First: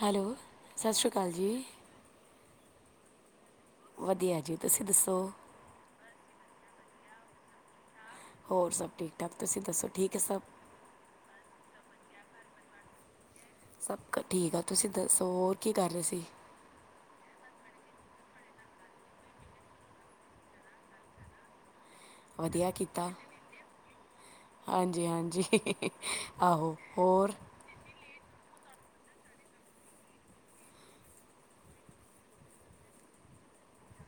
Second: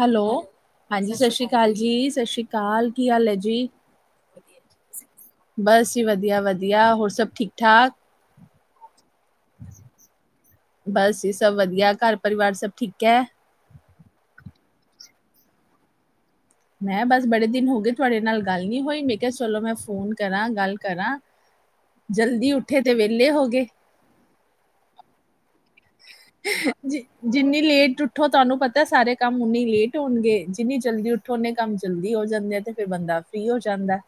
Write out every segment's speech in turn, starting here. Hello, ਹਾਂਜੀ ਸਤ ਸ਼੍ਰੀ ਕਾਲ ਜੀ, ਸਤ ਸ਼੍ਰੀ ਕਾਲ। ਕੀ ਹਾਲ ਹੈ ਜ ਜੀ, ਵਧੀਆ ਜੀ ਤੁਸੀਂ ਦੱਸੋ ਬਸ ਜੀ ਵਧੀਆ ਵਧੀਆ। ਹੋਰ, ਸਭ ਠੀਕ-ਠਾਕ? ਹੋਰ, ਸਭ ਠੀਕ? ਠਾਕ ਤੁਸੀਂ ਦੱਸੋ ਠੀਕ ਹੈ ਸਭ ਬਸ ਈ ਸਭ ਵਧੀਆ। ਘਰ ਪਰਿਵਾਰ ਸਭ ਠੀਕ ਹੈ? ਸਭ ਕ ਠੀਕ ਆ। ਤੁਸੀਂ ਦੱਸੋ, ਹੋਰ ਕੀ ਕਰ ਰੇ ਸੀ? ਮੈਂ ਬਸ ਬੜੇ ਦਿਨ ਹੋ ਗਏ ਤੁਹਾਡੇ ਨਾਲ ਗੱਲ ਨੀ ਹੋਈ ਮੈਂ ਕਿਆ ਚਲੋ ਮੈਂ ਫੋਨ ਕਰਾਂ ਗੱਲ ਕਰਾਂ। ਜਲਦੀ ਵਧੀਆ ਉੱਠੇ ਤੇ ਕੀਤਾ ਵੇਲੇ ਹੋ ਗੇ। ਹਾਂਜੀ ਹਾਂਜੀ ਹ ਆਹੋ ਜੀ ਹੋਰ ਜਿੰਨੀ ਲੇਟ ਉੱਠੋ ਤੁਹਾਨੂੰ ਪਤ ਤਂ ਸਾਰੇ ਕੰਮ ਉਨੀ ਲੇਟ ਹੋਣਗੇ, ਜਿੰਨੀ ਜਲਦੀ ਉੱਠੋ ਉਨੇ ਕੰਮ ਜਲਦੀ ਹੋ ਜਾਂਦੇ ਆ, ਤੇ ਫੇਰ ਬੰਦਾ ਫ੍ਰੀ ਹੋ ਜਾਂਦ ਹੁੰਦੈ।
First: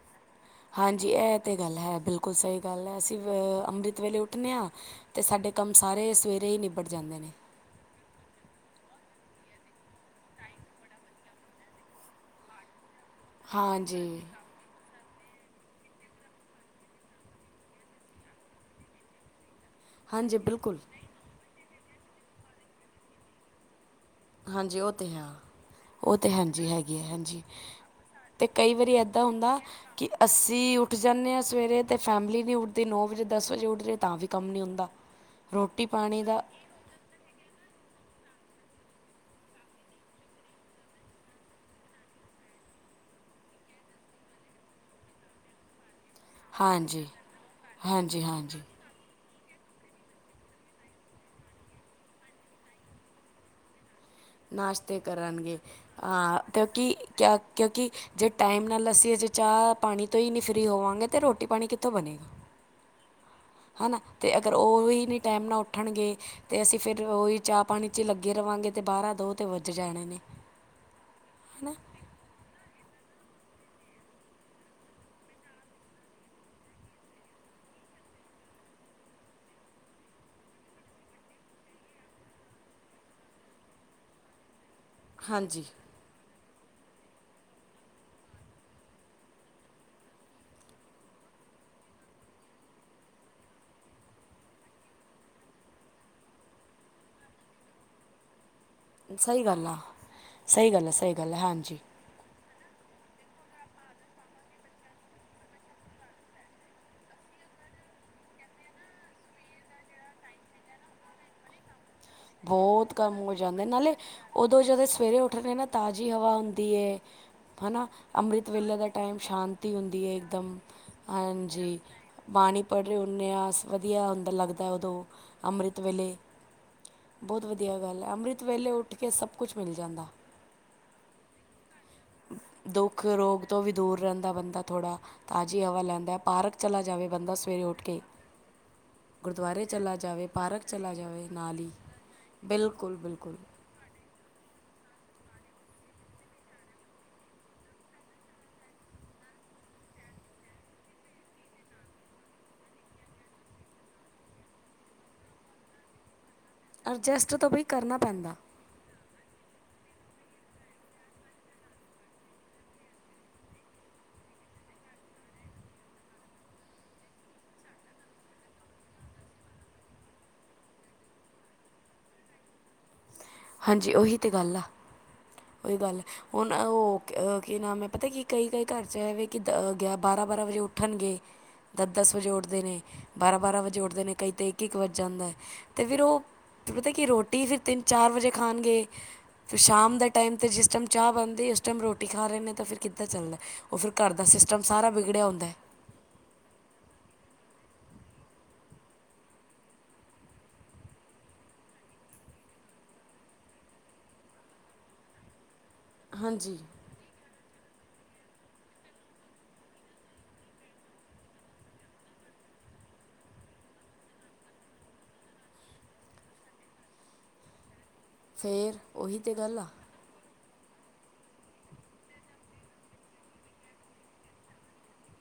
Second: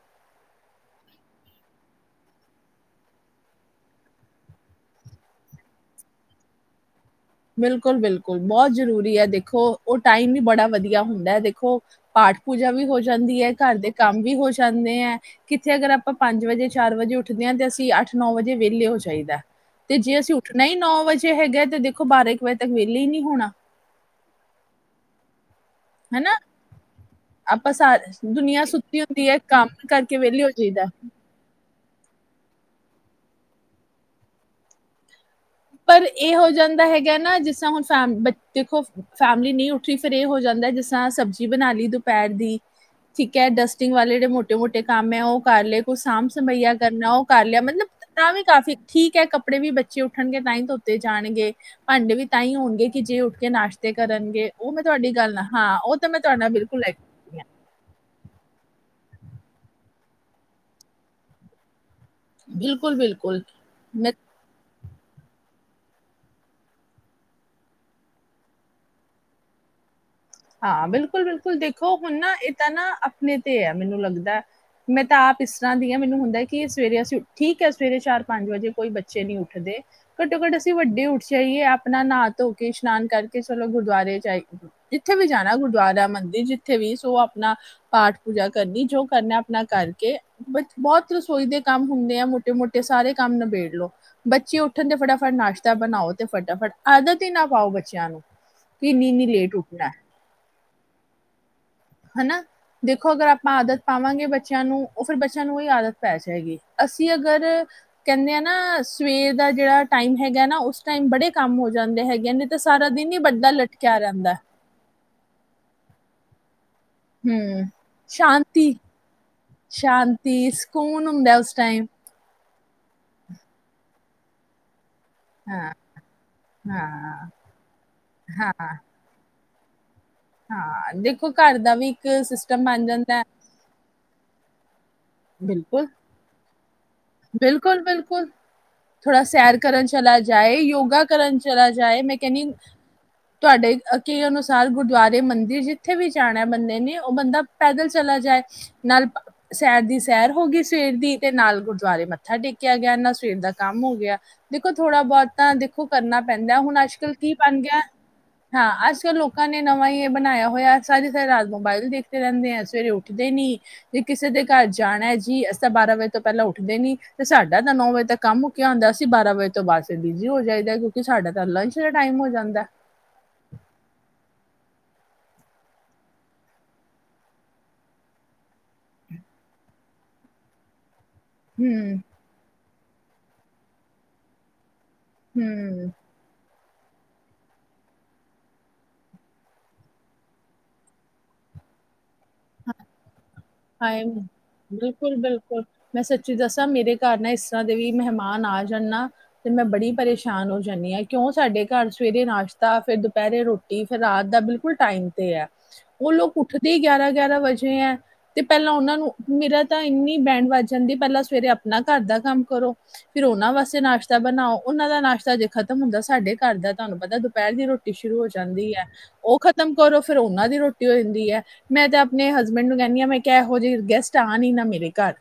ਹਾਂਜੀ ਐ ਤੇ ਗੱਲ ਹੈ, ਬਿਲਕੁਲ ਸਹੀ ਗੱਲ ਐ, ਅਸੀਂ ਵਅ ਅੰਮ੍ਰਿਤ ਵੇਲੇ ਉੱਠਣੇ ਆਂ, ਤੇ ਸਾਡ ਡੇ ਕੰਮ ਸਾਰੇ ਸਵੇਰੇ ਹੀ ਨਿਬੜ ਜਾਂਦੇ ਨੇ। ਬਿਲਕੁਲ ਬਿਲਕੁਲ ਬੋਤ ਜਰੂਰੀ ਹੈ, ਦੇਖੋ ਓਹ ਟਾਈਮ ਈ ਬੜਾ ਵਧੀਆ ਹੁੰਦੈ, ਦੇਖੋ ਪਾ ਪਾਠ ਪੂਜਾ ਵੀ ਹੋ ਜਾਂਦੀ ਹੈ ਘਰ ਦੇ ਕੰਮ ਹਾਂਜੀ ਵੀ ਹੋ ਜਾਂਦੇ ਐ। ਕਿੱਥੇ ਅਗਰ ਅਪਾਂ ਪੰਜ ਵਜੇ ਚਾਰ ਵਜੇ ਉੱਠਦੇ ਆਂ ਤੇ ਅਸੀਂ ਅੱਠ ਨੌ ਵਜੇ ਵੇਲੇ ਹੋ ਜਾਈਦੈ। ਤੇ ਜੇ ਅਸੀਂ ਹਾਂਜੀ ਉੱਠਣਾ ਹੀ ਬਿਲਕੁਲ ਨੌ ਵਜੇ ਹੈਗੈ, ਤੇ ਦੇਖੋ ਬਾਰਾਂ ਇੱਕ ਵਜੇ ਤੱਕ ਵੇਲੇ ਈ ਨੀ ਹੋਣਾ। ਹਾਂਜੀ ਓਹ ਤੇ ਹੈ। ਓਹ ਤੇ ਹਨਾ। ਹਾਂਜੀ ਹੈਗੀ ਐਂ, ਹਾਂਜੀ ਆਪਾਂ ਸਾਰ ਤੇ ਦੁਨੀਆ ਕਈ ਵਾਰੀ ਸੁੱਤੀ ਏਦਾਂ ਹੁੰਦੀ ਹੈ ਹੁੰਦਾ ਕੰਮ ਕਿ ਕਰਕੇ ਵਿਹਲੇ ਹੋ ਅੱਸੀ ਈ ਜਾਈਦਾ। ਉੱਠ ਜਾਂਣੇ ਆਂ ਸਵੇਰੇ ਤੇ ਫੈਮਲੀ ਨੀ ਉੱਠਦੀ ਨੌ ਵਜੇ ਦਸ ਵਜੇ ਉੱਠਰੇ ਤਾਂ ਵੀ ਕੰਮ ਨੀ ਹੁੰਦਾ। ਰੋਟੀ ਪਰ ਪਾਣੀ ਏਹ ਦਾ ਹੋ ਜਾਂਦਾ ਹੈਗਾ ਨਾ ਜਿਸ ਤ੍ਹਾਂ ਹੁਣ ਫੈਮ ਬੱਚ ਦੇਖੋ ਫੈਮਿਲੀ ਨੀ ਉੱਠਰੀ ਫੇਰ ਏ ਹੋ ਜਾਂਦੈ ਜਿਸ ਤਰਾ ਸਬਜ਼ੀ ਬਣਾ ਲੀ ਦੁਪੈਰ ਦੀ। ਠੀਕ ਐ, ਡਸਟਿੰਗ ਵਾਲੇ ਜੇੜੇ ਮੋਟੇ ਮੋਟੇ ਕੰਮ ਹੈ ਓਹ ਕਰ ਲੇ। ਕੋਈ ਸਾਂਭ ਸੰਭਈਆ ਹਾਂਜੀ ਕਰਨੈ ਓਹ ਕਰ ਲਿਆ। ਮਤਲਬ ਹਾਂਜੀ ਤਾਂ ਵੀ ਹਾਂਜੀ ਕਾਫੀ ਠੀਕ ਹੈ, ਕੱਪੜੇ ਵੀ ਬੱਚੇ ਉੱਠ ਉਠਣਗੇ ਤਾਂਹੀ ਧੋਤੇ ਜਾਣਗੇ, ਭਾੰਡੇ ਵੀ ਤਾਂ ਹੀ ਹੋਣਗੇ ਕਿ ਜੇ ਉੱਠ ਕੇ ਨਾਸ਼ਤ ਨਾਸ਼ਤੇ ਕਰਨਗੇ, ਉਹ ਤਾਂ ਮੈਂ ਆਂ ਤੁਹਾਡੇ ਨਾਲ ਬਿਲਕੁਲ ਕਿਉਂਕਿ ਕ ਐਗਰੀ ਹਾਂ, ਕਿਉਂਕਿ ਜੇ ਟਾਈਮ ਨਾਲ ਅੱਸੀ ਅਜੇ ਚਾਹ ਪਾਣੀ ਤੋਂ ਈ ਨੀ ਫਰੀ ਹੋਵਾਂਗੇ ਤੇ ਰੋਟੀ ਪਾਣੀ ਕਿੱਥੋਂ ਬਣੇਗਾ। ਬਿਲਕੁਲ ਬਿਲਕੁਲ। ਹਨਾ, ਤੇ ਅਗਰ ਓਹ ਵੀ ਨੀ ਟੈਮ ਨਾ ਉੱਠਣਗੇ ਤੇ ਅਸੀਂ ਫਿਰ ਓਹੀ ਚਾਹ ਪਾਣੀ 'ਚ ਹੀ ਲੱਗੇ ਰਵਾਂਗੇ ਤੇ ਬਾਰਾਂ ਦੋ 'ਤੇ ਵੱਜ ਜਾਣੇ ਨੇ। ਹੈ ਹਾਂ ਬਿਲਕੁਲ ਬਿਲਕੁਲ, ਨਾ ਦੇਖੋ ਹੁਣ ਨਾ ਏ ਤਾਂ ਨਾ ਅਪਣੇ ਤੇ ਐ ਮੈਨੂੰ ਲੱਗਦੈ। ਮੈਂ ਤਾਂ ਆਪ ਇਸ ਤਰ੍ਹਾਂ ਦੀ ਹਾਂ ਮੈਨੂੰ ਹੁੰਦਾ ਕਿ ਸਵੇਰੇ ਅਸੀਂ ਉ--ਠੀਕ ਹੈ ਸਵੇਰੇ ਚਾਰ ਪੰਜ ਵਜੇ ਕੋਈ ਬੱਚੇ ਨੀ ਉੱਠਦੇ। ਘੱਟੋ ਘੱਟ ਅਸੀਂ ਵੱਡੇ ਉੱਠ ਜਾਈਏ, ਆਪਣਾ ਨਾ ਧੋ ਕੇ ਇਸ਼ਨਾਨ ਕਰਕੇ ਚਲੋ ਗੁਰਦੁਆਰੇ ਜਾਈ ਥੇ ਵੀ ਜਾਣੈ ਹਾਂਜੀ ਗੁਰਦੁਆਰਾ ਮੰਦਿਰ ਜਿਥ ਥੇ ਵੀ ਸੋ ਆਪਣਾ ਪਾਠ ਪੂਜਾ ਕਰਨੀ ਜੋ ਕਰਨਾ ਅਪਣਾ ਕਰਕੇ ਬਚ ਬੌਤ ਰਸੋਈ ਦੇ ਕੰਮ ਹੁੰਦੇ ਆ ਮੋਟੇ ਮੋਟੇ ਸਾਰੇ ਕੰਮ ਨਬੇੜ ਲੋ, ਬੱਚੇ ਉੱਠਣ ਤੇ ਫਟਾਫਟ ਨਾਸ਼ਤਾ ਬਣਾਓ, ਤੇ ਫਟਾਫ ਫਟ ਆਦਤ ਹੀ ਨਾ ਪਾਓ ਬੱਚਿਆਂ ਨੂੰ ਕਿ ਇੰਨੀ ਇੰਨੀ ਲੇਟ ਉੱਠ ਹਾਂ, ਸਹੀ ਗੱਲ ਐ ਸਹੀ ਗੱਲ ਐ, ਹਾਂਜੀ। ਹਨਾ। ਦੇਖੋ ਅਗਰ ਆਪਾਂ ਆਦਤ ਪਾਵਾਂਗੇ ਬੱਚਿਆਂ ਨੂੰ ਓਹ ਫਿਰ ਬੱਚਿਆਂ ਨੂੰ ਓਹੀ ਆਦਤ ਪੈ ਜਏਗੀ। ਅਸੀਂ ਅਗਰ ਕਹਿੰਦੇ ਆ ਨਾ ਸਵੇਰ ਦਾ ਜਿਹੜਾ ਟਾਈਮ ਹੈਗਾ ਨਾ ਉਸ ਟਾਈਮ ਬੜੇ ਕੰਮ ਹੋ ਜਾ ਬਹੁਤ ਕੰਮ ਹੋ ਜਾਂਦੇ ਨਾਲੇ ਲਟਕਿਆ ਰਹਿੰਦਾ ਉਦੋਂ ਜਦੋਂ ਸਵੇਰੇ ਉੱਠਣੇ ਨਾ ਤਾਜ਼ੀ ਹਵਾ ਹ ਦੀਏ ਹੂੰ ਹਨਾ ਅੰਮ੍ਰਿਤ ਸ਼ਾਂਤੀ ਵੇਲੇ ਦਾ ਟਾਈਮ ਸ਼ਾਂਤੀ ਹੁੰਦੀ ਹੈ ਸ਼ਾਂਤੀ ਇਕਦਮ ਸਕੂਨ ਹੁੰਦਾ ਉਸ ਹਾਂਜੀ ਟਾਈਮ ਬਾਣੀ ਪੜ੍ਹ ਰਹੇ ਹੁੰਨਦੇ ਆ ਵਧੀਆ ਹੁੰਦਾ ਲੱਗਦਾ ਉਦੋਂ ਹਾਂ ਅੰਮ੍ਰਿਤ ਵੇਲੇ ਹਾਂ ਬਹੁਤ ਵਧੀਆ ਗੱਲ ਹੈ ਅੰਮ੍ਰਿਤ ਵੇਲੇ ਹਾਂ ਉੱਠ ਕੇ ਸਭ ਕੁਛ ਮਿਲ ਜਾਂਦਾ ਹਾਂ ਦੇਖੋ ਘਰ ਦਾ ਵੀ ਇੱਕ ਸਿਸਟਮ ਬਣ ਦੁੱਖ ਜਾਂਦਾ ਹੈ। ਰੋਗ ਤੋਂ ਵੀ ਦੂਰ ਰਹਿੰਦਾ ਬੰਦਾ ਥੋੜ੍ਹਾ ਤਾਜ਼ੀ ਹਵਾ ਬਿਲਕੁਲ ਲੈਂਦਾ ਹੈ ਪਾਰਕ ਚਲਾ ਜਾਵੇ ਬੰਦਾ ਸਵੇਰੇ ਉੱਠ ਕੇ। ਥੋਡਾ ਸੈਰ ਗੁਰਦੁਆਰੇ ਕਰਨ ਚਲਾ ਜਾਵੇ ਜਾਏ ਪਾਰਕ ਚਲਾ ਯੋਗਾ ਜਾਵੇ ਕਰਨ ਨਾਲ ਚਲਾ ਹੀ ਜਾਏ ਮੈਂ ਕਹਿੰਦੀ ਬਿਲਕੁਲ ਬਿਲਕੁਲ ਤੁਹਾਡੇ। ਕੀ ਉਹਨੂੰ। ਸਾਰ ਗੁਰਦੁਆਰੇ ਮੰਦਿਰ ਜਿੱਥੇ ਵੀ ਜਾਣਾ ਬੰਦੇ ਨੇ ਉਹ ਬੰਦਾ ਪੈਦਲ ਚਲਾ ਜਾਏ ਨਾਲ। ਸੈਰ ਦੀ ਸੈਰ ਹੋ ਗਈ ਸਵੇਰ ਦੀ ਤੇ ਨਾਲ ਗੁੜ ਗੁਰੂਦਵਾਰੇ ਮੱਥਾ ਟੇਕਿਆ ਗਿਆ ਨਾਲ ਸਵੇਰ ਦਾ ਕੰਮ ਹੋ ਗਿਆ ਦੇਖੋ ਥੋੜਾ ਬਹੁਤ ਤਾਂ ਦੇਖੋ ਕਰਨਾ। ਪੈਂਦਾ ਹੁਣ ਅੱਜ ਕੱਲ ਕੀ ਐਡਜਸਟ ਤਾਂ ਬਣ ਬਈ ਗਿਆ ਕਰਨਾ ਪੈਂਦਾ ਹਾਂ ਅੱਜ ਕੱਲ ਲੋਕ। ਨੇ ਨਵਾਂ ਹੀ ਬਣਾਇਆ ਹੋਇਆ ਸਾਰੀ ਸਾਰੀ ਰਾਤ ਮੋਬਾਇਲ ਦੇਖਦੇ ਰਹਿੰਦੇ ਐ ਸਵੇਰੇ ਉੱਠਦੇ ਨੀ ਵੀ ਕਿਸੇ ਦੇ ਘਰ ਜਾਣਾ ਹੈ ਜੀ ਅਸੀਂ ਬਾਰਾਂ ਵਜੇ ਤੋਂ ਪਹਿਲਾਂ ਉੱਠ ਦੇ ਨੀ ਤੇ ਸਾਡਾ ਤਾਂ ਨੌ ਵਜੇ ਤੱਕ ਕੰਮ ਮੁੱਕਿਆ ਹੁੰਦਾ ਅਸੀਂ ਬਾਰਾਂ ਵਜੇ ਤੋਂ ਬਾਦ ਬਿਜੀ ਹੋ ਜਾਈਦਾ ਕਿਉਂਕਿ ਸਾਡਾ ਤਾਂ। ਲੰਚ ਦਾ ਟਾਈਮ ਹੋ ਜਾਂਦਾ। ਹਾਂਜੀ ਉਹੀ ਤੇ ਗੱਲ ਆ। ਉਹੀ ਗੱਲ ਹੁਣ ਉਹ ਕੀ ਨਾਮ ਹੈ ਪਤਾ ਕੀ ਕਈ ਕਈ ਘਰ ਚ ਇਹ ਵੇ ਕਿ ਬਾਰਾਂ ਬਾਰਾਂ। ਵਜੇ ਉੱਠਣਗੇ ਹੂੰ ਦਸ ਦਸ ਵਜੇ ਉੱਠਦੇ ਨੇ ਬਾਰਾਂ ਬਾਰਾਂ ਵਜੇ ਉੱਠਦੇ ਨੇ ਕਈ ਤੇ ਇੱਕ ਇੱਕ ਵਜੇ। ਜਾਂਦਾ ਹੈ ਤੇ ਹੂੰ, ਫਿਰ ਉਹ। ਪਤਾ ਕਿ ਰੋਟੀ ਫਿਰ ਤਿੰਨ ਚਾਰ ਵਜੇ ਖਾਣਗੇ ਫਿਰ ਸ਼ਾਮ ਦਾ। ਟਾਈਮ ਤੇ ਜਿਸ ਟਾਈਮ ਚਾਹ ਬਣਦੀ ਉਸ ਟਾਈਮ ਰੋਟੀ ਖਾ ਰਹੇ ਨੇ ਤਾਂ ਫਿਰ ਕਿੱਦਾਂ ਚੱਲਦਾ ਏ। ਹਾਏ ਬਿਲਕੁਲ ਬਿਲਕੁਲ ਮੈਂ ਸੱਚੀ ਦੱਸਾਂ ਮੇਰੇ ਘਰ ਨਾ ਇਸ ਤਰ੍ਹਾਂ ਦੀ। ਵੀ ਮਹਿਮਾਨ ਆ ਜਾਂਣ ਨਾ ਮੈਂ ਬੜੀ ਪਰੇਸ਼ਾਨ ਹੋ ਜਾਂਦੀ ਹਾਂ ਕਿਉਂ ਸਾਡੇ ਘਰ ਸਵੇਰੇ ਨਾਸ਼ਤਾ। ਫੇਰ ਦੁਪਹਿਰੇ ਰੋਟੀ ਫਿਰ ਰਾਤ ਦਾ ਬਿਲਕੁਲ ਟਾਈਮ ਤੇ ਹੈ। ਉਹ ਲੋਕ ਹਾਂਜੀ ਉੱਠਦੇ ਹੀ ਗਿਆਰਾਂ ਗਿਆਰਾਂ ਵਜੇ ਹੈ। ਤੇ ਪਹਿਲਾਂ ਉਹਨਾਂ ਨੂੰ ਮੇਰਾ ਤਾਂ ਇੰਨੀ ਬੈਂਡ ਵੱਜ ਜਾਂਦੀ ਪਹਿਲਾਂ ਸਵੇਰੇ ਆਪਣਾ ਘਰ ਦਾ ਕੰਮ ਕਰੋ। ਫਿਰ ਉਹਨਾਂ ਵਾਸਤੇ ਨਾਸ਼ਤਾ ਬਣਾਓ ਉਹਨਾਂ ਦਾ ਨਾਸ਼ਤਾ ਜੇ ਖਤਮ ਹੁੰਦਾ ਸਾਡੇ ਘਰ ਦਾ ਤੁਹਾਨੂੰ ਪਤਾ ਦੁਪਹਿਰ ਦੀ ਰੋਟੀ ਸ਼ੁਰੂ ਹੋ ਜਾਂਦੀ ਫੇਰ ਹੈ ਉਹੀ ਤੇ ਉਹ ਗੱਲ ਆ ਖਤਮ ਕਰੋ ਫਿਰ। ਉਹਨਾਂ ਦੀ ਰੋਟੀ ਜਾਂਦੀ ਹੈ ਮੈਂ ਤੇ ਆਪਣੇ ਹਸਬੈਂਡ ਨੂੰ ਕਹਿੰ ਹ ਮੈਂ ਕਿਹਾ ਇਹੋ ਜਿਹੇ ਗੈਸਟ ਆਉਣ ਈ ਨਾ ਮੇਰੇ ਘਰ।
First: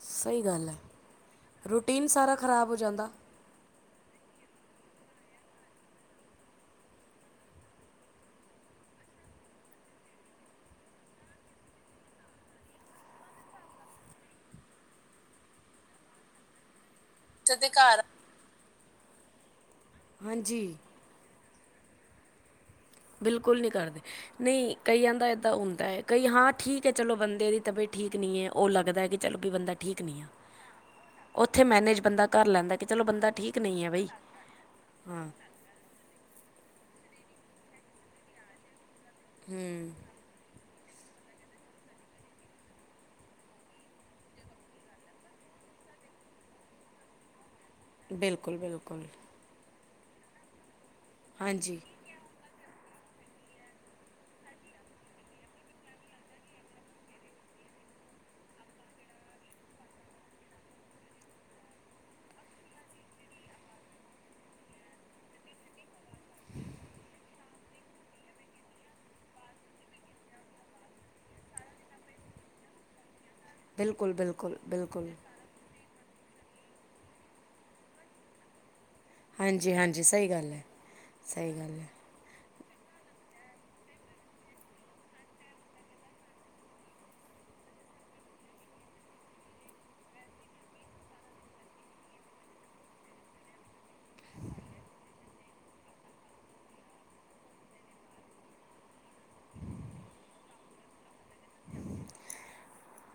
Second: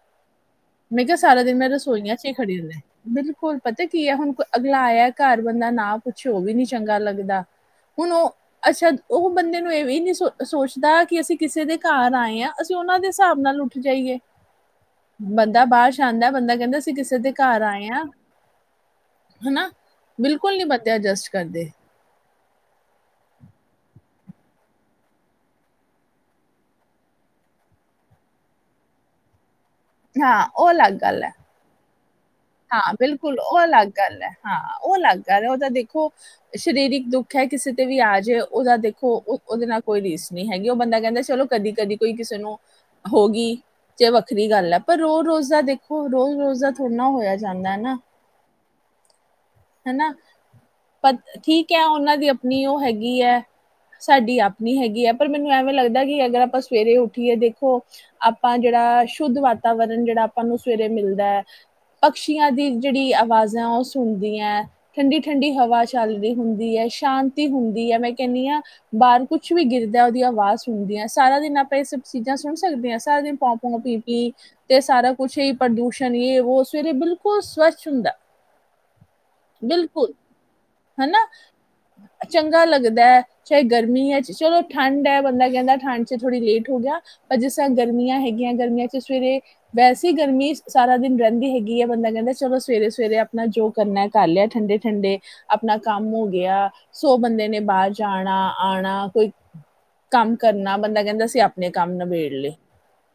ਸਹੀ ਗੱਲ ਹੈ ਮੈਂ ਕਿਹਾ ਸਾਰਾ ਦਿਨ ਮੈਂ ਰੂਟੀਨ ਰਸੋਈਆਂ ਚ ਸਾਰਾ ਖੜੀ ਖ਼ਰਾਬ ਹੋ ਰਹਿਨੀ ਜਾਂਦਾ ਬਿਲਕੁਲ। ਪਤਾ ਕੀ ਹੈ ਹੁਣ ਅਗਲਾ ਆਇਆ ਘਰ ਬੰਦਾ ਨਾ ਪੁੱਛੇ ਉਹ ਵੀ ਨੀ ਚੰਗਾ ਲੱਗਦਾ। ਹੁਣ ਉਹ ਅੱਛਾ ਉਹ ਬੰਦੇ ਨੂੰ ਇਹ ਵੀ ਨਹੀ ਸ ਸੋਚਦਾ ਕਿ ਅਸੀਂ ਕਿਸੇ ਦੇ ਘਰ ਆਏ ਹਾਂ ਅਸੀਂ ਉਹਨਾਂ ਦੇ ਹਿਸਾਬ ਨਾਲ ਉੱਠ ਜਾਈਏ। ਬੰਦਾ ਬਾਹਰ ਆਂਦਾ ਬੰਦਾ ਕਹਿੰਦਾ। ਸੀਂ ਕਿਸੇ ਦੇ ਘਰ ਆਏ ਹਾਂ ਹਨਾ ਬਿਲਕੁਲ ਨੀ ਹਾਂਜੀ ਬੰਦੇ ਐਡਜਸਟ ਕਰਦੇ। ਬਿਲਕੁਲ ਨਹੀਂ ਕਰਦੇ ਨਹੀਂ ਕਈਆਂ ਦਾ ਏਦਾਂ ਹੁੰਦਾ ਹੈ ਕਈ ਹਾਂ ਠੀਕ ਹੈ ਚਲੋ ਬੰਦੇ ਦੀ ਤਬੀ ਠੀਕ ਨੀ ਹੈ ਉਹ ਲੱਗਦਾ ਕਿ ਚਲੋ ਕਿ ਬੰਦਾ ਠੀਕ ਨਹੀਂ ਹੈ ਹਾਂ ਉਹ ਅਲੱਗ ਗੱਲ ਹੈ ਉਥੇ ਮੈਨੇਜ। ਬੰਦਾ ਕਰ ਲੈਂਦਾ ਹਾਂ ਚਲੋ ਬਿਲਕੁਲ ਉਹ ਅਲੱਗ ਗੱਲ ਹੈ ਉਹ ਅਲੱਗ ਹਾਂ ਗੱਲ ਹੈ ਉਹ ਤਾਂ ਦੇਖੋ ਸ਼ਰੀਰਕ ਦੁੱਖ। ਹੈ ਕਿਸੇ ਤੇ ਵੀ ਆ ਜਾੇ ਉਹਦਾ ਦੇਖੋ ਉਹਦੇ ਨਾਲ ਹੂੰ ਕੋਈ ਰੀਸ ਨਹੀਂ ਹੈਗੀ। ਉਹ ਬੰਦਾ ਕਹਿੰਦਾ ਚਲੋ ਕਦੀ ਕਦੀ ਕੋਈ ਕਿਸੇ ਨੂੰ ਹੋ ਗਈ। ਜ ਵੱਖਰੀ ਗੱਲ ਹੈ ਪਰ ਰੋਜ਼ ਰੋਜ਼ ਦਾ ਦੇਖੋ ਰੋਜ਼ ਰੋਜ਼ ਦਾ ਥੋੜਾ ਨਾ ਹੋਇਆ। ਜਾਂਦਾ ਹੈ ਨਾ, ਬਿਲਕੁਲ ਬਿਲਕੁਲ। ਹਨਾ ਪ ਠੀਕ ਹਾਂਜੀ ਹੈ ਉਹਨਾਂ ਦੀ ਆਪਣੀ ਉਹ ਹੈਗੀ ਹੈ। ਸਾਡੀ ਆਪਣੀ ਹੈਗੀ ਹੈ ਪਰ ਮੈਨੂੰ ਐਵੇਂ ਲੱਗਦਾ ਕਿ ਅਗਰ ਆਪਾਂ ਸਵੇਰੇ ਉੱਠੀਏ ਦੇਖੋ ਆਪਾਂ ਜਿਹੜਾ ਸ਼ੁੱਧ ਵਾਤਾਵਰਨ ਜਿਹੜਾ ਆਪਾਂ ਨੂੰ ਸਵੇਰੇ ਮਿਲਦਾ ਹੈ। ਪਕਸ਼ੀਆਂ ਦੀ ਜਿਹੜੀ ਆਵਾਜਾਂ ਆ ਉਹ ਸੁਣਦੀਆਂ। ਠੰਡੀ ਠੰਡੀ ਹਵਾ ਚੱਲ ਰਹੀ ਹੁੰਦੀ ਹੈ ਸ਼ਾਂਤੀ ਹੁੰਦੀ ਹੈ ਮੈਂ ਕਹਿੰਦੀ ਹਾਂ ਬਾਹਰ ਕੁਛ। ਕੁਛ ਵੀ ਗਿਰਦਾ ਉਹਦੀ ਆਵਾਜ਼ ਸੁਣਦੀ ਹ ਸਾਰਾ ਦਿਨ ਆਪਾਂ ਇਹ ਸਭ ਚੀਜ਼ਾਂ ਸੁਣ ਸਕਦੇ ਹਾਂ ਸਾਰਾ ਦਿਨ। ਪੋਂ ਪੌ ਪੀ ਬਿਲਕੁਲ ਪੀ ਬਿਲਕੁਲ ਤੇ ਸਾਰਾ ਬਿਲਕੁਲ ਕੁਛ ਹੀ ਪ੍ਰਦੂਸ਼ਣ। ਉਹੋ ਸਵੇਰੇ ਬਿਲਕੁਲ ਸਵੱਛ ਹੁੰਦਾ। ਹਾਂਜੀ ਹਾਂਜੀ ਬਿਲਕੁਲ ਸਹੀ ਗੱਲ ਹੈ ਹਨਾ ਸਹੀ ਗੱਲ ਹੈ ਚੰ ਚੰਗਾ ਲੱਗਦਾ ਹੈ ਚਾਹੇ ਗਰਮੀ ਹੈ ਚ ਚਲੋ ਠੰਡ ਹੈ ਬੰਦਾ ਕਹਿੰਦਾ ਠੰਡ ਚ ਥੋੜੀ ਲੇਟ ਹੋ ਗਿਆ ਪਰ ਜਿਸ ਗਰਮੀਆਂ ਹੈਗੀਆਂ ਗਰਮੀਆਂ ਚ ਸਵੇਰੇ ਵੈਸੇ ਗਰਮੀ ਸਾਰਾ ਦਿਨ ਰਹਿੰਦੀ ਹੈਗੀ ਹੈ ਬੰਦਾ ਕਹਿੰਦਾ ਚਲੋ। ਸਵੇਰੇ ਸਵੇਰੇ ਆਪਣਾ ਜੋ। ਕਰਨਾ ਕਰ ਲਿਆ ਠੰਡੇ ਠੰਡੇ ਆਪਣਾ ਕੰਮ ਹੋ ਗਿਆ ਸੌ ਬੰਦੇ ਨੇ ਬਾਹਰ ਜਾਣਾ ਆ। ਕੋਈ ਕੰਮ ਕਰਨਾ ਬੰਦਾ ਕਹਿੰਦਾ ਅਸੀਂ ਆਪਣੇ ਕੰਮ ਨਬੇੜ ਲਏ।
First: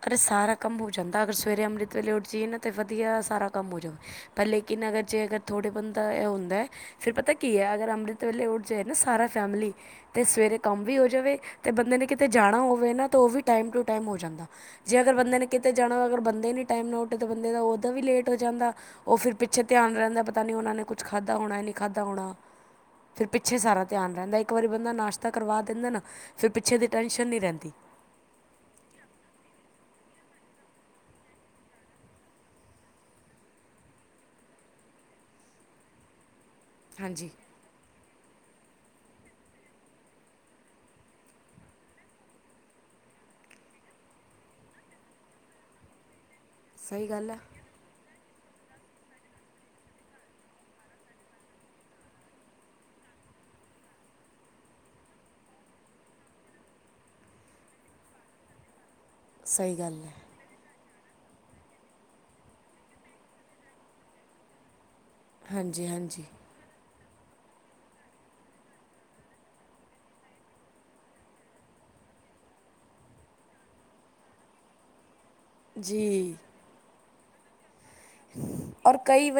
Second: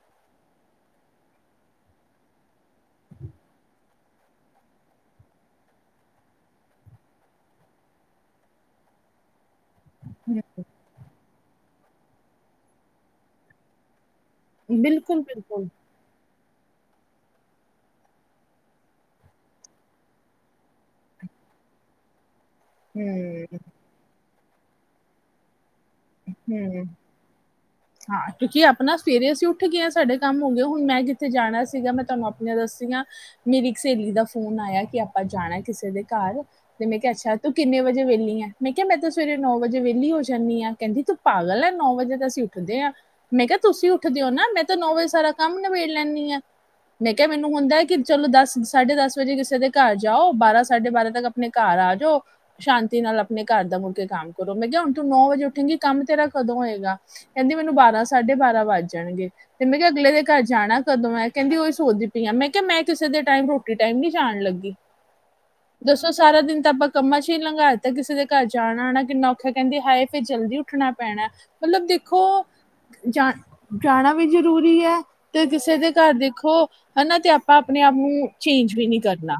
ਅਰੇ ਸਾਰਾ ਕੰਮ ਹੋ ਜਾਂਦਾ ਅਗਰ ਸਵੇਰੇ ਅੰਮ੍ਰਿਤ ਵੇਲੇ ਉੱਠ ਜਾਏ ਨਾ ਤੇ ਵਧੀਆ ਸਾਰਾ ਕੰਮ ਹੋ ਜਾਵੇ ਪਹਿਲੇੇ ਕਿ ਲੇਕਿਨ ਅਗਰ ਜੇ ਅਗਰ ਥੋੜ੍ਹਾ ਬੰਦਾ ਇਹ ਹੁੰਦਾ ਫਿਰ ਪਤਾ ਕੀ ਹੈ ਅਗਰ ਅੰਮ੍ਰਿਤ ਵੇਲੇ ਉਠ ਜੇ ਨਾ ਸਾਰਾ ਫੈਮਲੀ। ਤੇ ਸਵੇਰੇ ਕੰਮ ਵੀ ਹੋ ਜਾਵੇ ਤੇ ਬੰਦੇ ਨੇ ਕਿਤੇ ਜਾਣਾ ਹੋਵੇ ਨਾ ਤੇ ਉਹ ਵੀ ਟਾਈਮ ਟੂ ਟਾਈਮ ਹੋ ਜਾਂਦਾ। ਜੇ ਅਗਰ ਬਿਲਕੁਲ ਬੰਦੇ ਨੇ ਬਿਲਕੁਲ ਕਿਤੇ ਜਾਣਾ ਵ ਅਗਰ ਬੰਦੇ ਟਾਈਮ ਨੋਟ ਬੰਦੇ ਦਾ ਉ ਓਦਾਂ ਵੀ ਲੇਟ ਹੋ ਜਾਂਦਾ ਉਹ ਫਿਰ ਪਿੱਛੇ ਧਿਆਨ ਰਹਿੰਦਾ ਪਤਾ ਨੀ ਉਹਨਾ ਨੇ ਕੁੱਛ ਖਾਧਾ। ਨਹੀਂ ਖਾਧਾ ਹੋਣਾ ਫਿਰ ਹਮ ਪਿੱਛੇ ਸਾਰਾ ਧਿਆਨ ਰਹਿੰਦਾ ਇੱਕ ਵਾਰੀ ਬੰਦਾ ਨਾਸ਼ਤਾ ਕਰਵਾ। ਦਿੰਦਾ ਨਾ ਫਿਰ ਪਿੱਛੇ ਹਮ ਦੀ ਟੈਨਸ਼ਨ ਨਹੀਂ ਰਹਿੰਦੀ ਹਾਂ ਕਿਉਂਕਿ ਆਪਣਾ ਸਵੇਰੇ ਅਸੀਂ ਉਠ। ਉੱਠ ਗਿਆ ਸਾਡੇ ਕੰਮ ਹੋ ਗਏ ਹੁਣ ਮੈਂ ਜਿੱਥੇ ਜਾਣਾ ਸੀਗਾ ਮੈਂ ਤੁਹਾਨੂੰ ਆਪਣੀਆਂ ਦੱਸੀ ਮੇਰੀ ਇੱਕ ਸਹੇਲੀ ਦਾ ਫੋਨ। ਆਇਆ ਕਿ ਆਪਾਂ ਜਾਣਾ ਕਿਸੇ ਦੇ ਘਰ ਤੇ ਮੈਂ ਕਿਹਾ ਹਾਂਜੀ ਅੱਛਾ ਤੂੰ ਕਿੰਨੇ ਵਜੇ ਵਹਲੀ ਆ ਮੈਂ ਕਿਹਾ ਮੈਂ ਤਾਂ ਸਵੇਰੇ ਨੌ ਵਜੇ ਵਹਲੀ ਹੋ ਜਾਂਦੀ ਹਾਂ। ਕਹਿੰਦੀ ਤੂੰ ਪਾਗਲ ਹੈ ਨੌ ਵਜੇ ਤਾਂ ਅਸੀਂ ਉੱਠਦੇ ਹਾਂ ਮੈਂ ਕਿਹਾ ਤੁਸੀਂ ਉੱਠਦੇ ਹੋ ਨਾ ਮੈਂ ਤਾਂ ਨੌ ਵਜੇ ਸਾਰਾ ਕੰਮ ਨ ਲੈਂਦੀ ਆ ਸਹੀ ਮੈਂ ਕਿਹਾ ਗੱਲ ਹੈ ਮੈਨੂੰ ਹੁੰਦਾ ਕਿ। ਚਲੋ ਦਸ ਸਾਢੇ ਦਸ ਵਜੇ ਕਿਸੇ ਦੇ ਘਰ ਜਾਓ ਬਾਰਾਂ ਸਾਢੇ ਬਾਰਾਂ ਤੱਕ ਆਪਣੇ ਘਰ ਆ ਜਾਓ ਸ਼ਾਂਤੀ। ਨਾਲ ਆਪਣੇ ਘਰ ਦਾ ਮੁੜ ਕੇ ਕੰਮ ਕਰੋ ਮੈਂ ਕਿਹਾ ਹੁਣ ਤੂੰ ਨੌ ਵਜੇ ਉ ਕਹਿੰਕਿ ਕੰਮ ਤੇਰਾ ਕਦੋਂ ਹੋਏਗਾ ਕਹਿੰਦੀ ਮੈਨੂੰ ਬਾਰਾਂ ਸਾਢੇ ਬਾਰਾਂ ਵੱਜ ਜਾਣਗੇ ਤੇ ਸਹੀ ਮੈਂ ਕਿਹਾ ਗੱਲ ਅਗਲੇ ਹੈ ਦੇ ਘਰ ਜਾਣਾ। ਕਦੋਂ ਮੈਂ ਕਹਿੰਦੀ ਉਹੀ ਸੋਚ ਦੀ ਪਈ ਅ ਮੈਂ ਕਿਹਾ ਮੈਂ ਕਿਸੇ ਦੇ ਟਾਈਮ ਰੋਟੀ ਟਾਈਮ ਨੀ ਜਾਣ ਲੱਗੀ। ਹਾਂਜੀ ਦੱਸੋ ਹਾਂਜੀ ਸਾਰਾ ਦਿਨ ਤਾਂ ਬ ਕੰਮਾਂ ਚ ਹੀ ਲੰਘਾ ਦਿੱਤਾ ਕਿਸੇ ਦੇ ਘਰ ਜਾਣਾ ਆਣਾ ਕਿੰਨਾ ਔਖਿਆ ਕਹਿੰਦੀ ਹਾਏ। ਫੇ ਜਲਦੀ ਉੱਠਣਾ ਪੈਣਾ ਮਤਲਬ ਦੇਖੋ। ਜਾ ਜਾਣਾ ਵੀ ਜ਼ਰੂਰੀ ਹੈ। ਤੇ ਕਿਸੇ ਦੇ ਘਰ ਜੀ ਦੇਖੋ ਹਨਾ ਤੇ ਆਪਾਂ ਆਪਣੇ ਆਪ ਨੂੰ ਚੇਂਜ ਵੀ ਨਹੀਂ ਕਰਨਾ।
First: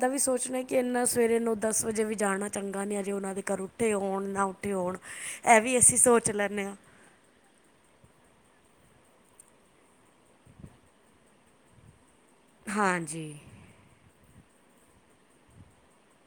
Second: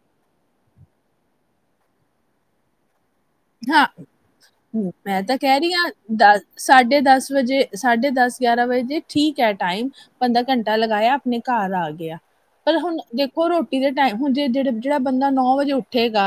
ਦਾ ਵੀ ਸੋਚਣਾ ਕਿ ਇੰਨਾ ਸਵੇਰੇ ਨੂੰ ਦਸ ਵਜੇ ਵੀ ਜਾਣਾ ਚੰਗਾ ਨੀ ਅਜ ਜੇ ਉਹਨਾ ਦੇ ਘਰ ਹਾਂ ਉੇਠੇ ਹੋਣ ਨਾ ਉਠੇ ਹੋਣ ਮੈਂ ਤਾਂ ਕਹਿ ਇਹ ਰਹੀ ਵੀ ਹਾਂ ਅਸੀਂ ਸੋਚ ਦਸ ਲੈਦੇ ਹਾਂ। ਸਾਢੇ ਵਜੇ ਸਾਢੇ ਦਸ ਗਿਆਰਾਂ ਵਜੇ ਠੀਕ ਹੈ ਟਾਈਮ ਬੰਦਾ ਘੰਟਾ ਲਗਾਇਆ ਆਪਣੇ ਘਰ ਆ ਗਿਆ। ਪਰ ਹੁਣ ਹਾਂਜੀ ਦੇਖੋ ਰੋਟੀ ਦੇ। ਮ ਹੁਣ ਜੇ ਜਿਹੜਾ ਜਿਹੜਾ ਬੰਦਾ ਨੌ ਵਜੇ ਉੱਠੇਗਾ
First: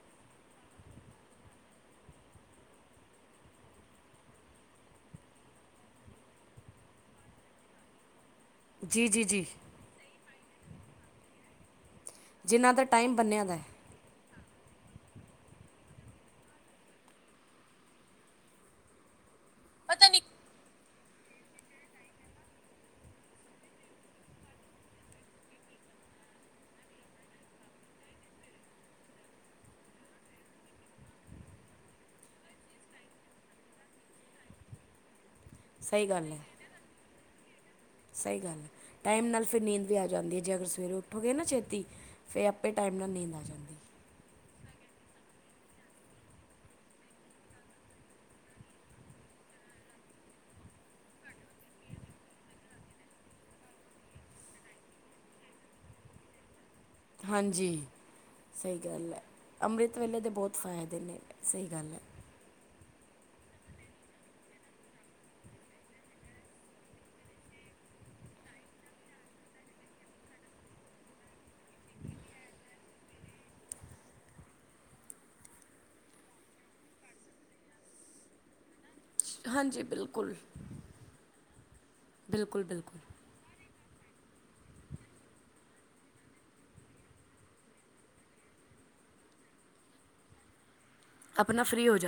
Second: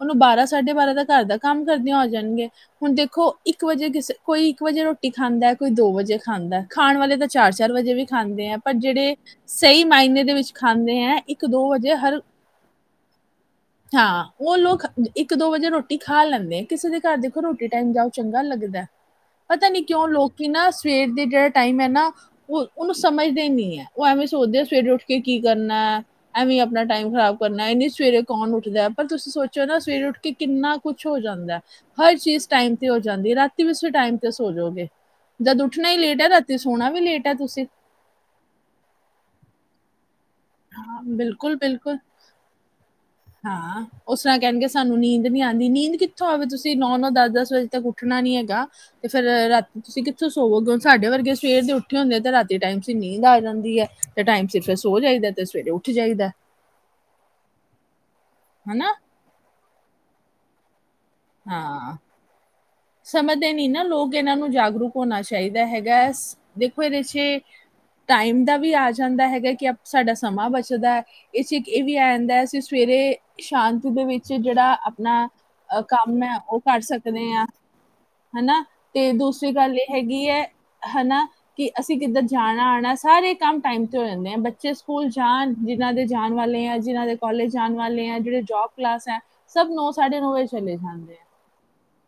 ਉਹਨੂੰ ਬਾਰਾਂ ਸਾਢੇ ਬਾਰਾਂ ਦਾ ਘਰ ਦਾ। ਕੰਮ ਕਰਦਿਆਂ ਹੋ ਜਾਣਗੇ ਹੁਣ ਦੇਖੋ ਇੱਕ ਵਜੇ ਕਿਸੇ ਕੋਈ ਇੱਕ ਵਜੇ ਰੋਟੀ ਖਾਂਦਾ ਕੋਈ ਦੋ ਵਜੇ ਖਾਂਦਾ। ਖਾਣ ਵਾਲੇ ਤਾਂ ਚਾਰ ਚਾਰ ਵਜੇ ਵੀ। ਖਾਂਦੇ ਹੈ ਪਰ ਜੀ ਜਿਹੜੇ ਜੀ ਜੀ ਸਹੀ ਮਾਇਨੇ ਦੇ ਵਿੱਚ ਖਾਂਦੇ ਹੈ ਇੱਕ ਦੋ ਵਜੇ ਹਰ ਜਿਨ੍ਹਾਂ ਦਾ ਟਾਈਮ ਬੰਨਿਆ ਦਾ ਹੈ। ਹਾਂ ਉਹ ਲੋਕ ਇੱਕ ਦੋ ਵਜੇ ਰੋਟੀ ਖਾ ਲੈਂਦੇ ਆ ਕਿਸੇ ਦੇ ਘਰ ਦੇਖੋ ਰੋਟੀ ਟਾਈਮ ਜਾਓ ਚੰਗਾ ਲੱਗਦਾ। ਪਤਾ ਨੀ ਕਿਉਂ ਲੋਕ ਨਾ ਸਵੇਰ ਦੇ ਜਿਹੜਾ ਟਾਈਮ ਹੈ ਨਾ ਉਹ ਉਹਨੂੰ ਸਮਝਦੇ ਨੀ ਹੈ ਉਹ ਐਵੇਂ। ਸੋਚਦੇ ਆ ਸਵੇਰੇ ਉੱਠ ਕੇ ਕੀ ਕਰਨਾ ਐਵੇਂ ਆਪਣਾ ਟਾਈਮ ਖਰਾਬ ਕਰਨਾ ਇਹਨੇ ਸਵੇਰੇ ਕੌਣ ਉੱਠਦਾ ਪਰ ਤੁਸੀਂ। ਸੀ ਸੋਚੋ ਨਾ ਸਵੇਰੇ ਉੱਠ ਕੇ ਕਿੰਨਾ। ਕੁਛ ਹੋ ਜਾਂਦਾ ਹਰ ਚੀਜ਼ ਟਾਈਮ ਤੇ ਹੋ ਜਾਂਦੀ ਰਾਤੀ ਵੀ ਤੁਸੀਂ ਟਾਈਮ ਤੇ ਸੋ ਜਾਓਗੇ। ਜਦ ਉੱਠਣਾ ਹੀ ਸਹੀ ਲੇਟ ਹੈ ਗੱਲ ਰਾਤੀ ਸੋਣਾ ਵੀ ਲੇਟ ਹੈ ਤੁਸੀਂ। ਸਹੀ ਗੱਲ ਹੈ ਟਾਈਮ ਨਾਲ ਫਿਰ ਨੀਂਦ ਵੀ ਆ ਜਾਂਦੀ ਹੈ। ਜੇ ਅਗਰ ਸਵੇਰੇ ਹਾਂ ਉੱਠੋਗੇ ਨਾ ਬਿਲਕੁਲ ਛੇਤੀ ਬਿਲਕੁਲ ਫਿਰ ਆਪੇ ਟਾਈਮ ਨਾਲ। ਨੀਂਦ ਆ ਜਾਂਦੀ ਹਾਂ ਉਸ ਰ੍ਹਾਂ ਕਹਿਣਗੇ। ਸਾਨੂੰ ਨੀਂਦ ਨੀ ਆਉਂਦੀ ਨੀਂਦ ਕਿੱਥੋਂ ਆਵੇ ਤੁਸੀਂ ਨੌ ਨੌ ਦਸ ਦਸ ਵਜੇ ਤੱਕ ਉੱਠਣਾ ਨੀ ਹੈਗਾ ਤੇ ਫਿਰ ਰਾਤੀ। ਤੁਸੀਂ ਕਿੱਥੋਂ ਸੋਵੋ ਕਿਉਂ ਸਾਡੇ ਵਰਗੇ ਸਵੇਰ ਦੇ ਉੱਠੇ ਹੁੰਦੇ ਆ ਤੇ ਰਾਤੀ ਟਾਈਮ ਸ ਨੀਂਦ ਆ ਜਾਂਦੀ ਹੈ। ਤੇ ਟਾਈਮ ਸਿਰ ਸੋ ਜਾਈਦਾ ਤੇ ਸਵੇਰੇ ਉੱਠ ਜਾਈਦਾ। ਹਾਂਜੀ ਸਹੀ ਹਨਾ ਗੱਲ ਹੈ। ਅੰਮ੍ਰਿਤ ਵੇਲੇ ਦੇ ਬਹੁਤ ਫਾਇਦੇ। ਦੇਨ ਸਹੀ ਗੱਲ ਹਾਂ ਹੈ। ਸਮਝਦੇ ਨਹੀਂ ਨਾ ਲੋਕ ਇਹਨਾਂ ਨੂੰ ਜਾਗਰੂਕ ਹੋਣਾ ਚਾਹੀਦਾ ਹੈਗਾ ਦੇਖੋ ਇਹ ਦੇਛ ਟਾਈਮ ਦਾ ਵੀ ਆ ਜਾਂਦਾ ਹੈਗਾ ਕਿ ਸਾਡਾ ਸਮਾਂ ਬਚਦਾ ਇਹ ਚ ਇਹ ਵੀ ਆ ਜਾਂਦਾ ਹੈਸੀ ਸਵੇ। ਮੇਰੇ ਸ਼ਾਂਤੀ ਦੇ ਵਿੱਚ ਜਿਹੜਾ ਆਪਣਾ ਅ ਕੰਮ ਹੈ ਉਹ ਕਰ ਸਕਦੇ ਹਾਂ ਹਨਾ ਅਤੇ ਦੂਸਰੀ ਗੱਲ ਹਾਂਜੀ ਇਹ ਹੈਗੀ ਬਿਲਕੁਲ ਹੈ ਹੈਾ ਕਿ ਅਸੀਂ ਕਿੱਧਰ ਜਾਣਾ ਬਿਲਕੁਲ ਆਉਣਾ ਬਿਲਕੁਲ ਸਾਰੇ ਕੰਮ ਟਾਈਮ ਜਾਂਦੇ ਆ ਬੱਚੇ ਸਕੂਲ ਜਾਣ ਜਿਹਨ੍ਹਾਂ ਦੇ ਜਾਣ ਵਾਲੇ ਆ ਜਿਨਾਂ ਦੇ ਕੋਾਲਜ ਜਾਣ ਵਾਲੇ ਆ ਜਿਹੜੇ ਜੋਬ ਕਲਾ ਸਭ ਨੌ ਸਾਢੇ ਨੌ ਵਜੇ ਚਲੇ ਜਾਂਣਦੇ ਆਪਣਾ ਫ੍ਰੀ ਹੋ ਜਾ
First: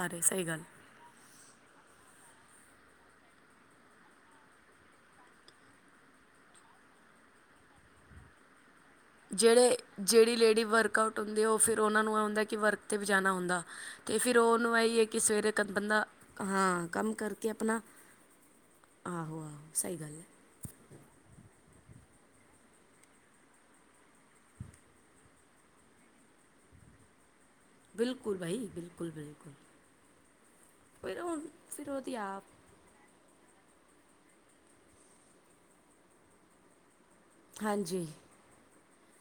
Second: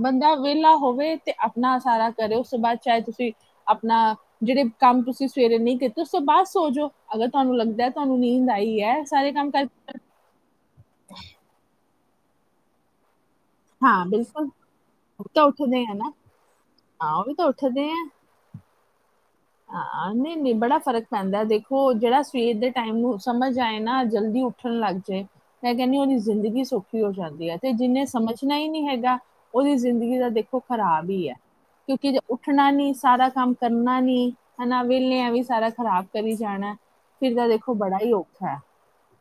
ਬੰਦਾ ਵਿਹਲਾ ਹੋਵੇ ਤੇ ਆਪਣਾ ਸਾਰਾ ਕਰੇ ਉਸ ਤੋਂ ਬਾਅਦ ਚਾਹੇ ਤੁਸੀਂ ਆਪਣਾ ਜਿਹੜੇ ਕੰਮ ਤੁਸੀਂ ਸਵੇਰੇ ਨਹੀਂ ਕੀਤੇ ਉਸ ਤੋਂ ਬਾਅਦ ਸੋ ਜਾੋ ਅ ਤੁਹਾਨ ਲੱਗਦਾ ਤੁਹਾਨੂੰ ਨੀਂਦ ਆਈ ਹੈ ਸਾਰੇ ਕੰਮ ਕਰ ਜਿਹੜੇ ਜਿਹੜੀ ਲੇਡੀ ਵਰਕ ਆਊਟ ਹੁੰਦੀ ਉਹ ਫਿਰ ਉਹਨਾਂ ਨੂੰ ਹੁੰਦਾ ਕਿ ਵਰਕ 'ਤੇ ਵੀ ਜਾਣਾ ਹੁੰਦਾ ਹਾਂ ਤੇ ਫਿਰ ਬਿਲਕੁਲ ਉਹਨੂੰ ਇਹੀ ਹੈ ਕਿ ਉਹ ਤਾਂ ਸਵੇਰੇ ਉੱਠਦੇ ਆ ਬੰਦਾ ਨਾ ਹਾਂ ਕੰਮ ਕਰਕੇ ਆਪਣਾ ਹ ਆਹੋ ਆਹੋ ਸਹੀ ਹਾਂ ਗੱਲ ਹੈ ਨਹੀਂ ਨਹੀਂ ਬੜਾ ਫ਼ਰਕ ਪੈਂਦਾ ਦੇਖੋ ਉਹ ਜਿਹੜਾ ਸਵੇਰ ਦੇ ਟਾਈਮ ਨੂੰ ਸਮਝ ਆਏ ਨਾ ਜਲਦੀ ਉੱਠਣ ਲੱਗ ਜਾਏ ਮੈਂ ਕਹਿੰਦੀ ਉਹਦੀ ਜ਼ਿੰਦਗੀ ਸਖੀ ਹੋ ਜਾਂਦੀ ਹੈ ਤੇ ਜਿੰਹਨੇ ਬਿਲਕੁਲ ਸਮਝਣਾ ਬਾਈ ਹੀ ਨਹੀਂੀ ਬਿਲਕੁਲ ਹੈਗਾ ਬਿਲਕੁਲ ਉਹਦੀ ਜ਼ਿੰਦਗੀ ਦਾ ਦੇਖੋ ਖ਼ਰਾਬ ਫਿਰ ਹੀ ਹੈ ਉਹ ਫਿਰ ਉਹਦੀ ਕਿਉਂਕਿੇ ਆਪ ਉੱਠਣਾ ਨੀ ਸਾਰਾ ਕੰਮ ਕਰਨਾ ਨੀ ਹਨਾ ਵਿਹ ਆ ਵੀ ਸਾਰਾ ਖ਼ਰਾਬ ਕਰੀ ਜਾਣਾ ਫਿਰ ਤਾਂ ਦੇਖੋ ਬੜਾ ਹਾਂਜੀ ਹੀ ਔਖਾ ਹੈ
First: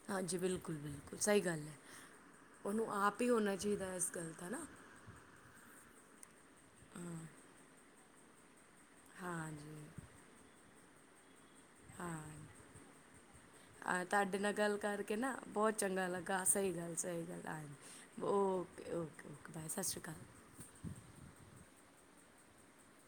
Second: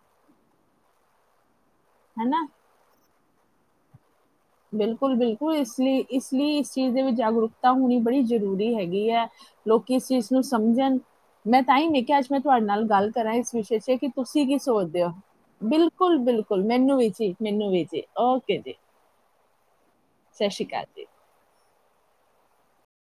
ਹਾਂਜੀ ਬਿਲਕੁਲ ਬਿਲਕੁਲ ਸਹੀ ਗੱਲ ਹੈ ਹਨਾ ਉਹਨੂੰ ਆਪ ਹੀ ਹੋਣਾ ਚਾਹੀਦਾ ਇਸ ਗੱਲ ਦਾ ਨਾ ਬਿਲਕੁਲ ਬਿਲਕੁਲ ਇਸ ਲਈ ਇਸ ਲਈ ਇਸ ਚੀਜ਼ ਦੇ ਵਿੱਚ ਜਾਗਰੂਕਤਾ ਹੋਣੀ ਬੜੀ ਜ਼ਰੂਰੀ ਹੈਗੀ ਹੈਗੀ ਹੈ ਹਾਂਜੀ ਲੋਕੀ ਇਸ ਚੀਜ਼ ਨੂੰ ਸਮਝਣ ਮੈਂ ਤਾਂ ਹੀ ਨੇ ਕਿਹਾ ਅੱਜ ਮੈਂ ਤੁਹਾਡੇ ਨਾਲ ਗੱਲ ਕਰਾਂ ਇਸ ਵਿਸ਼ੇ ਚ ਅ ਕਿ ਤੁਹਾਡੇ ਤੁਸੀਂ ਨਾਲ ਕੀ ਗੱਲ ਸੋਚਦੇ ਹੋ ਕਰਕੇ ਨਾ ਬਹੁਤ ਚੰਗਾ ਬਿਲਕੁਲ ਬਿਲਕੁਲ ਲੱਗਾ ਸਹੀ ਗੱਲ ਸਹੀ ਗੱਲ ਆ ਓਕੇ ਓਕੇ ਓਕੇ ਬਾਏ ਸਤਿ ਸ਼੍ਰੀ ਅਕਾਲ ਸਤਿ ਸ੍ਰੀ ਅਕਾਲ ਜੀ